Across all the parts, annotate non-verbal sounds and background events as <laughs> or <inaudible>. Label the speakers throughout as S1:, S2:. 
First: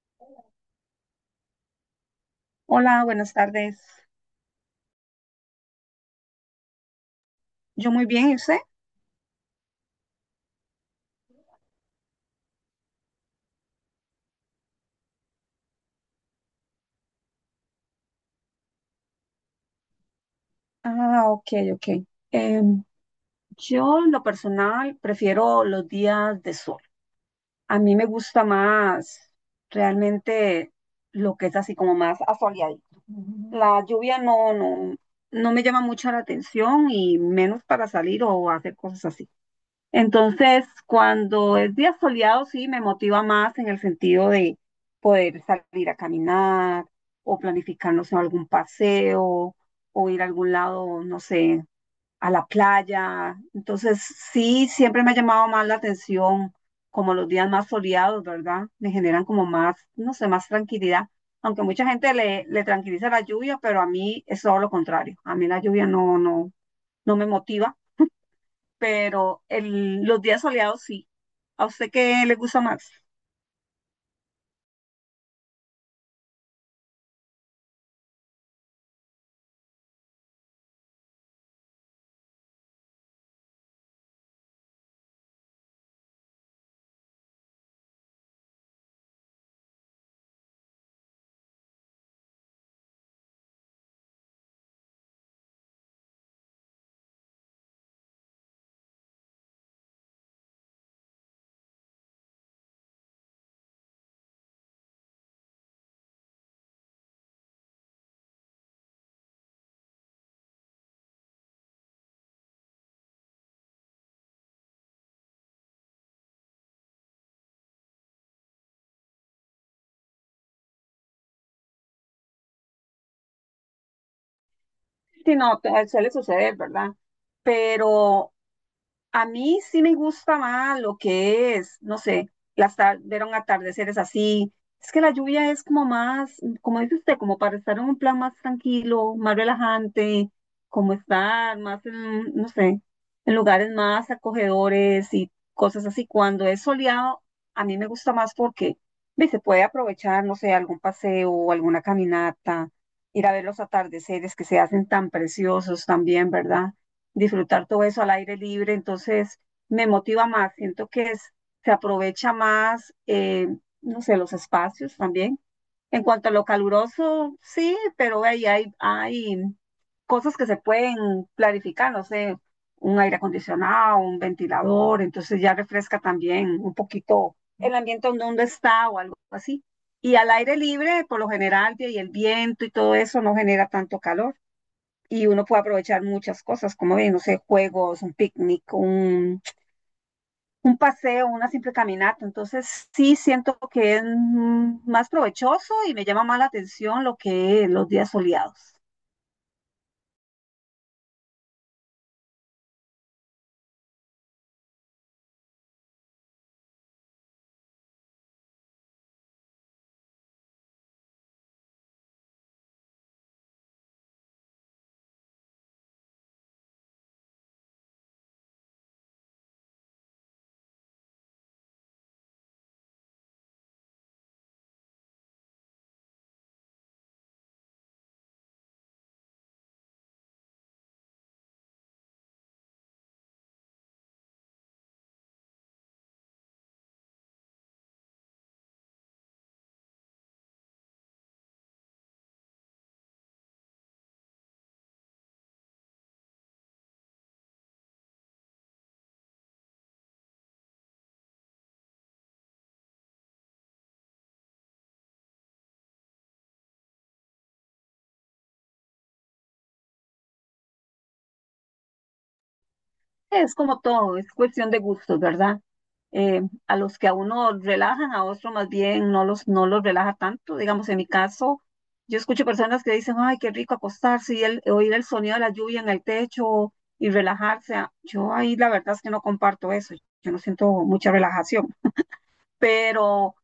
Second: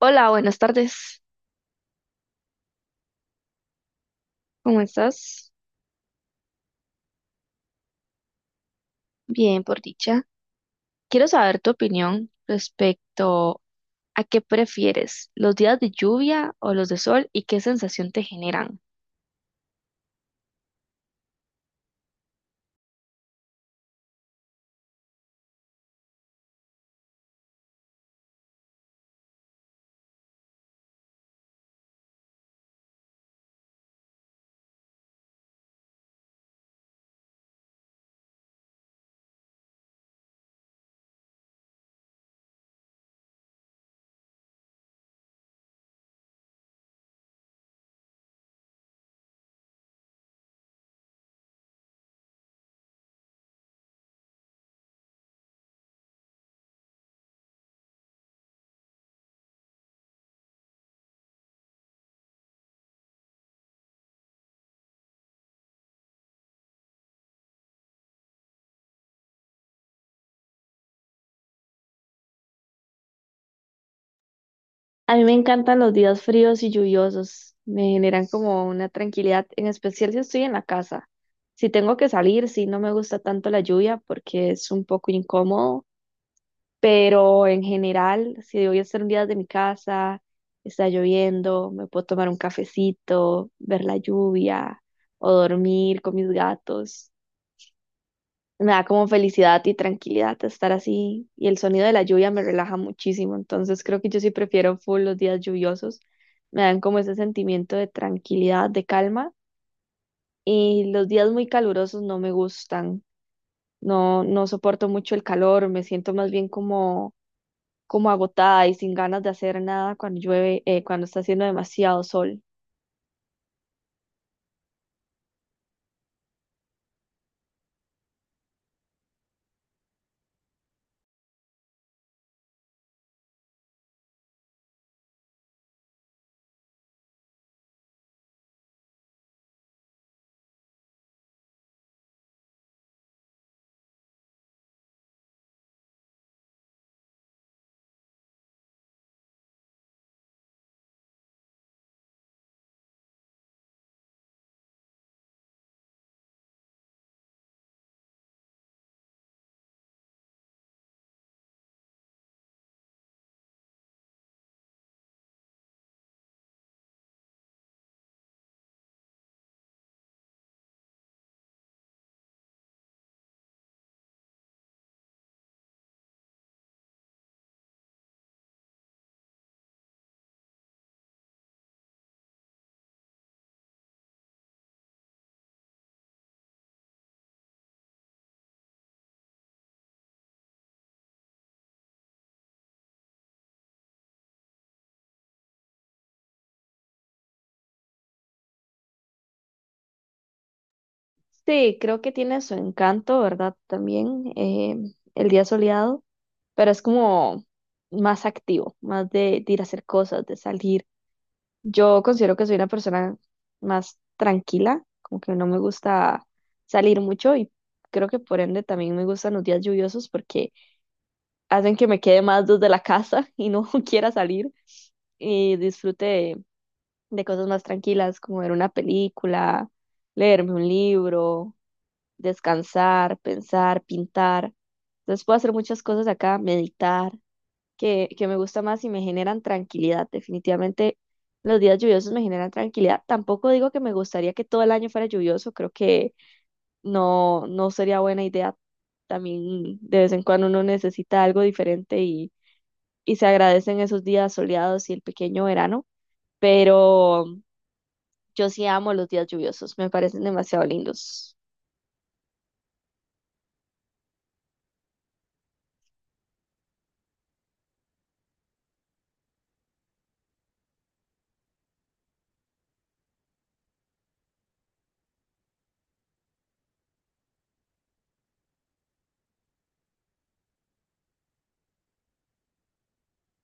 S1: Hola, buenas tardes.
S2: Hola, buenas tardes.
S1: ¿Cómo estás?
S2: Yo muy bien, ¿y usted?
S1: Bien, por dicha. Quiero saber tu opinión respecto a qué prefieres, los días de lluvia o los de sol y qué sensación te generan.
S2: Ah, ok, ok. Em, yo en lo personal prefiero los días de sol. A mí me gusta más realmente lo que es así como más asoleadito. La lluvia no, no, no me llama mucho la atención y menos para salir o hacer cosas así. Entonces, cuando es día soleado, sí, me motiva más en el sentido de poder salir a caminar o planificarnos en algún paseo o ir a algún lado, no sé, a la playa. Entonces, sí, siempre me ha llamado más la atención como los días más soleados, ¿verdad? Me generan como más, no sé, más tranquilidad. Aunque mucha gente le tranquiliza la lluvia, pero a mí es todo lo contrario. A mí la lluvia no, no, no me motiva pero los días soleados sí. ¿A usted qué le gusta más?
S1: A mí me encantan los días fríos y lluviosos, me generan como una tranquilidad, en especial si estoy en la casa. Si tengo que salir, sí, no me gusta tanto la lluvia porque es un poco incómodo. Pero en general, si voy a estar un día desde mi casa, está lloviendo, me puedo tomar un cafecito, ver la lluvia o dormir con mis gatos. Me da como felicidad y tranquilidad estar así y el sonido de la lluvia me relaja muchísimo. Entonces creo que yo sí prefiero full los días lluviosos. Me dan como ese sentimiento de tranquilidad, de calma y los días muy calurosos no me gustan. No, no soporto mucho el calor, me siento más bien como agotada y sin ganas de hacer nada cuando llueve, cuando está haciendo demasiado sol.
S2: Sí, no, a usted le sucede, ¿verdad? Pero a mí sí me gusta más lo que es, no sé, las ver un atardeceres así. Es que la lluvia es como más, como dice usted, como para estar en un plan más tranquilo, más relajante, como estar más en, no sé, en lugares más acogedores y cosas así. Cuando es soleado, a mí me gusta más porque ve, se puede aprovechar, no sé, algún paseo, alguna caminata, ir a ver los atardeceres que se hacen tan preciosos también, ¿verdad? Disfrutar todo eso al aire libre, entonces me motiva más, siento que es, se aprovecha más, no sé, los espacios también. En cuanto a lo caluroso, sí, pero ahí hay cosas que se pueden clarificar, no sé, un aire acondicionado, un ventilador, entonces ya refresca también un poquito el ambiente donde uno está o algo así. Y al aire libre, por lo general, y el viento y todo eso no genera tanto calor y uno puede aprovechar muchas cosas, como bien, no sé, juegos, un picnic, un paseo, una simple caminata. Entonces, sí siento que es más provechoso y me llama más la atención lo que los días soleados.
S1: Sí, creo que tiene su encanto, ¿verdad? También, el día soleado, pero es como más activo, más de ir a hacer cosas, de salir. Yo considero que soy una persona más tranquila, como que no me gusta salir mucho y creo que por ende también me gustan los días lluviosos porque hacen que me quede más desde la <laughs> casa y no <laughs> quiera salir y disfrute de cosas más tranquilas, como ver una película, leerme un libro, descansar, pensar, pintar. Entonces puedo hacer muchas cosas acá, meditar, que me gusta más y me generan tranquilidad. Definitivamente los días lluviosos me generan tranquilidad. Tampoco digo que me gustaría que todo el año fuera lluvioso, creo que no, no sería buena idea. También de vez en cuando uno necesita algo diferente y se agradecen esos días soleados y el pequeño verano, pero yo sí amo los días lluviosos, me parecen demasiado lindos.
S2: Es como todo, es cuestión de gustos, ¿verdad? eh, a los que a uno relajan, a otro más bien no los relaja tanto. Digamos, en mi caso, yo escucho personas que dicen, ay, qué rico acostarse y oír el sonido de la lluvia en el techo y relajarse. Ah, yo ahí la verdad es que no comparto eso, yo no siento mucha relajación pero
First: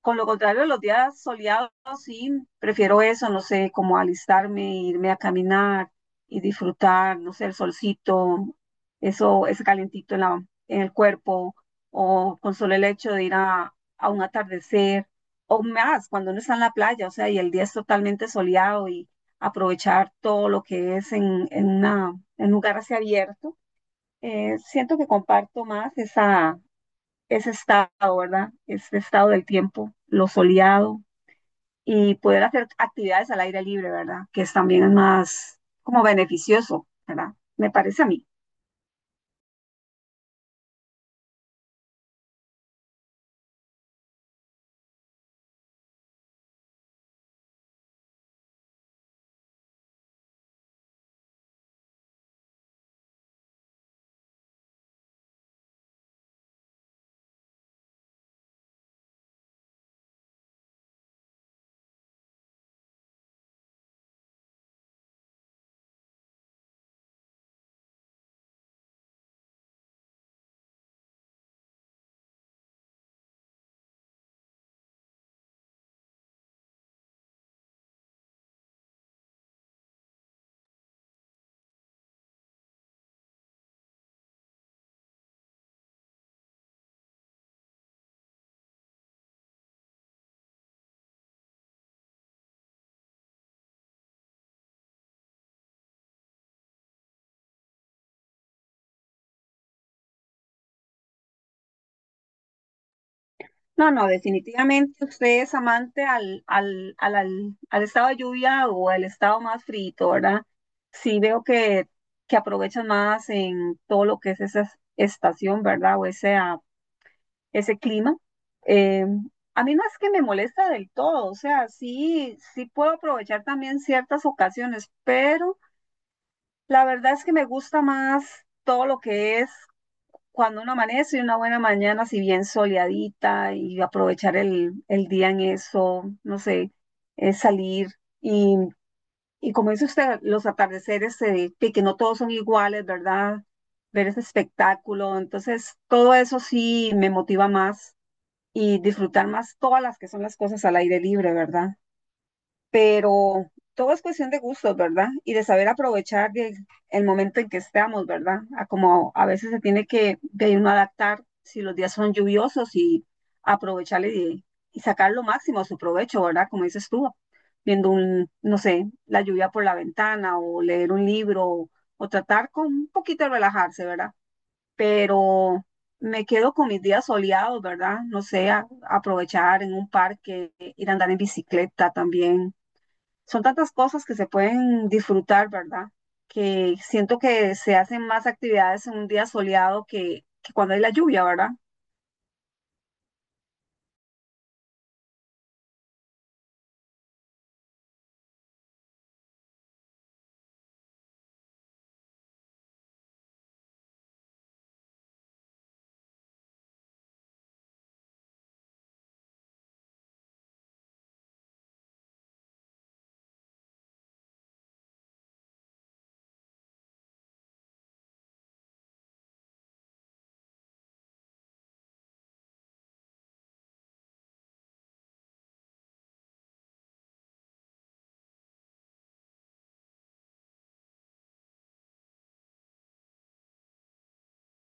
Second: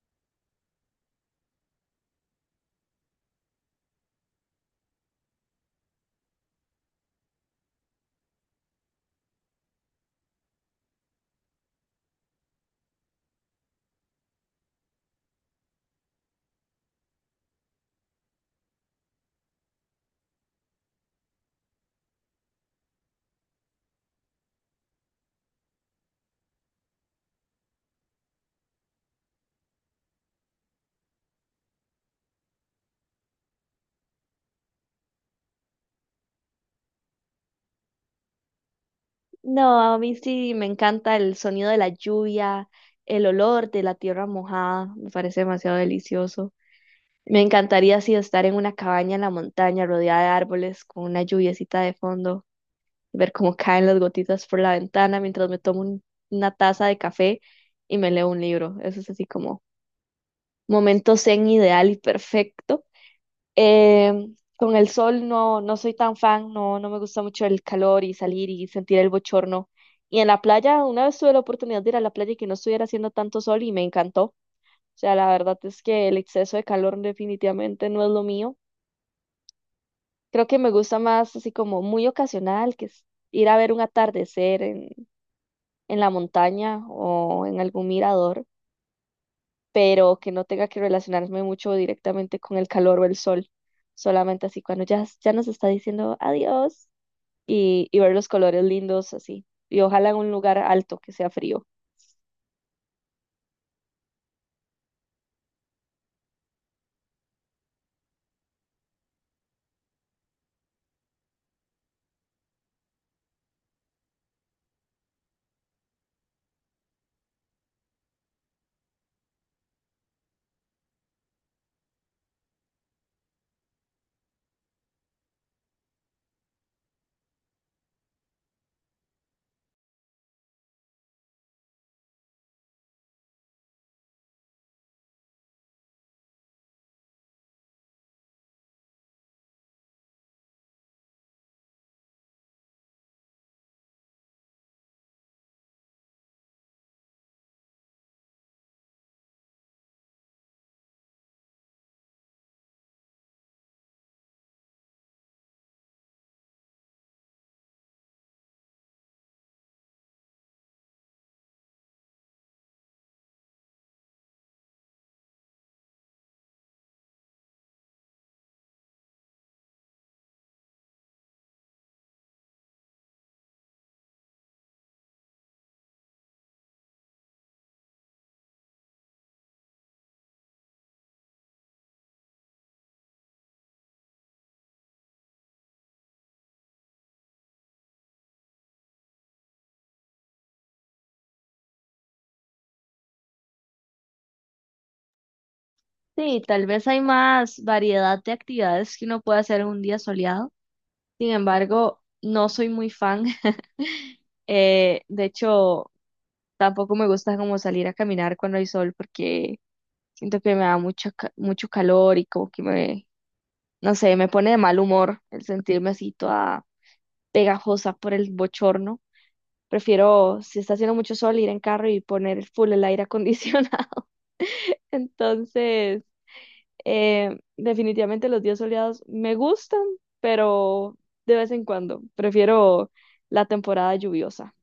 S2: con lo contrario, los días soleados sí, prefiero eso, no sé, como alistarme, irme a caminar y disfrutar, no sé, el solcito, eso, ese calentito en la, en el cuerpo, o con solo el hecho de ir a un atardecer, o más, cuando uno está en la playa, o sea, y el día es totalmente soleado y aprovechar todo lo que es en, en en un lugar así abierto, siento que comparto más ese estado, ¿verdad? Ese estado del tiempo, lo soleado y poder hacer actividades al aire libre, ¿verdad? Que es también es más como beneficioso, ¿verdad? Me parece a mí.
S1: No, a mí sí me encanta el sonido de la lluvia, el olor de la tierra mojada, me parece demasiado delicioso. Me encantaría así estar en una cabaña en la montaña rodeada de árboles con una lluviecita de fondo, ver cómo caen las gotitas por la ventana mientras me tomo una taza de café y me leo un libro. Eso es así como momento zen ideal y perfecto. Eh, con el sol no, no soy tan fan, no, no me gusta mucho el calor y salir y sentir el bochorno. Y en la playa, una vez tuve la oportunidad de ir a la playa y que no estuviera haciendo tanto sol y me encantó. O sea, la verdad es que el exceso de calor definitivamente no es lo mío. Creo que me gusta más así como muy ocasional, que es ir a ver un atardecer en la montaña o en algún mirador, pero que no tenga que relacionarme mucho directamente con el calor o el sol, solamente así cuando ya, ya nos está diciendo adiós, y ver los colores lindos así. Y ojalá en un lugar alto que sea frío.
S2: No, no, definitivamente usted es amante al estado de lluvia o al estado más frito, ¿verdad? Sí veo que aprovechan más en todo lo que es esa estación, ¿verdad? O esa ese clima. Eh, a mí no es que me molesta del todo, o sea, sí, sí puedo aprovechar también ciertas ocasiones, pero la verdad es que me gusta más todo lo que es cuando uno amanece y una buena mañana, si bien soleadita, y aprovechar el día en eso, no sé, es salir y, y como dice usted, los atardeceres, que no todos son iguales, ¿verdad? Ver ese espectáculo, entonces todo eso sí me motiva más y disfrutar más todas las que son las cosas al aire libre, ¿verdad? Pero todo es cuestión de gustos, ¿verdad? Y de saber aprovechar el momento en que estamos, ¿verdad? A como a veces se tiene que de uno adaptar si los días son lluviosos y aprovechar y sacar lo máximo a su provecho, ¿verdad? Como dices tú, viendo un, no sé, la lluvia por la ventana o leer un libro o tratar con un poquito de relajarse, ¿verdad? Pero me quedo con mis días soleados, ¿verdad? No sé, aprovechar en un parque, ir a andar en bicicleta también. Son tantas cosas que se pueden disfrutar, ¿verdad? Que siento que se hacen más actividades en un día soleado que cuando hay la lluvia, ¿verdad?
S1: Sí, tal vez hay más variedad de actividades que uno puede hacer en un día soleado. Sin embargo, no soy muy fan. <laughs> De hecho, tampoco me gusta como salir a caminar cuando hay sol porque siento que me da mucho calor y como que no sé, me pone de mal humor el sentirme así toda pegajosa por el bochorno. Prefiero, si está haciendo mucho sol, ir en carro y poner full el aire acondicionado. Entonces, definitivamente los días soleados me gustan, pero de vez en cuando prefiero la temporada lluviosa.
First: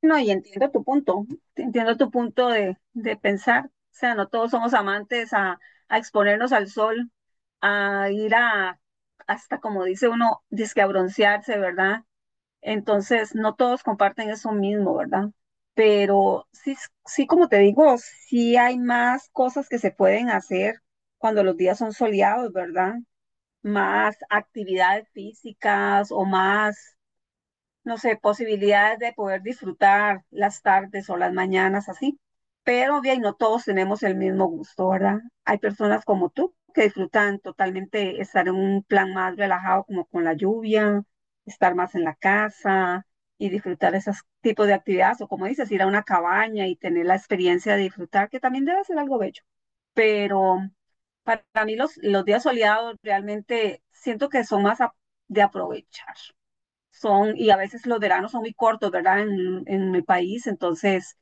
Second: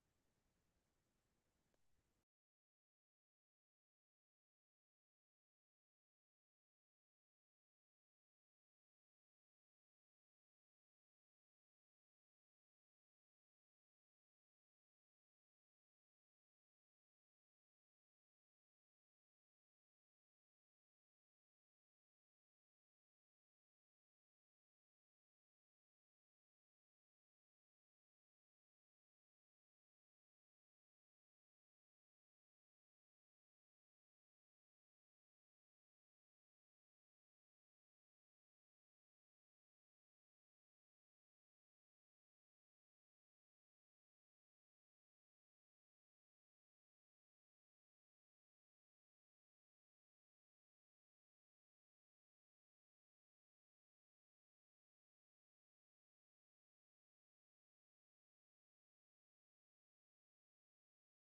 S2: No, y entiendo tu punto de pensar. O sea, no todos somos amantes a exponernos al sol, a ir a, hasta como dice uno, disque a broncearse, ¿verdad? Entonces, no todos comparten eso mismo, ¿verdad? Pero sí, sí, como te digo, sí hay más cosas que se pueden hacer cuando los días son soleados, ¿verdad? Más actividades físicas o más no sé, posibilidades de poder disfrutar las tardes o las mañanas así. Pero bien, no todos tenemos el mismo gusto, ¿verdad? Hay personas como tú que disfrutan totalmente estar en un plan más relajado, como con la lluvia, estar más en la casa y disfrutar esos tipos de actividades, o como dices, ir a una cabaña y tener la experiencia de disfrutar, que también debe ser algo bello. Pero para mí los días soleados realmente siento que son más de aprovechar son, y a veces los veranos son muy cortos, ¿verdad? En mi país, entonces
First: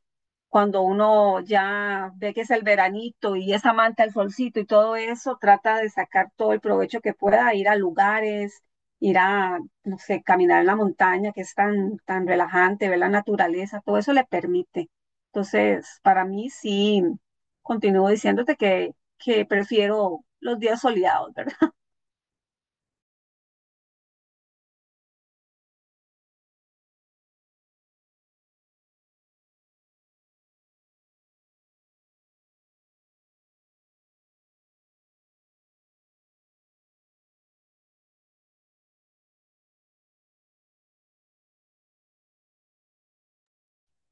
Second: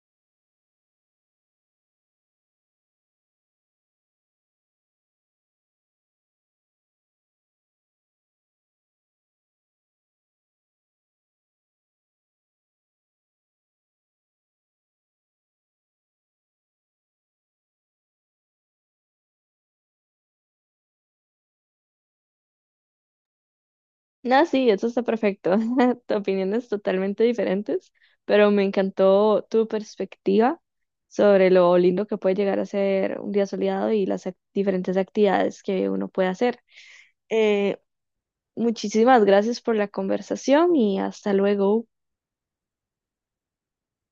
S2: cuando uno ya ve que es el veranito y esa manta, el solcito y todo eso, trata de sacar todo el provecho que pueda, ir a lugares, ir a, no sé, caminar en la montaña, que es tan, tan relajante, ver la naturaleza, todo eso le permite. Entonces, para mí sí, continúo diciéndote que prefiero los días soleados, ¿verdad?
S1: Ah, sí, eso está perfecto. <laughs> Opiniones totalmente diferentes, pero me encantó tu perspectiva sobre lo lindo que puede llegar a ser un día soleado y las diferentes actividades que uno puede hacer. Eh, Muchísimas gracias por la conversación y hasta luego.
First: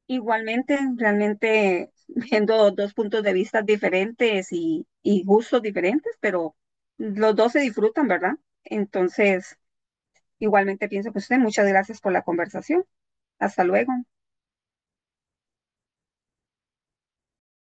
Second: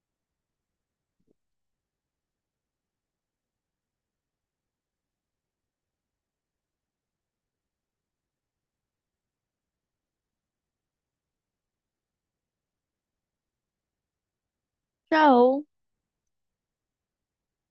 S2: Igualmente, realmente viendo dos puntos de vista diferentes y gustos diferentes, pero los dos se disfrutan, ¿verdad? Entonces, igualmente pienso que usted, muchas gracias por la conversación. Hasta luego.
S1: Chao.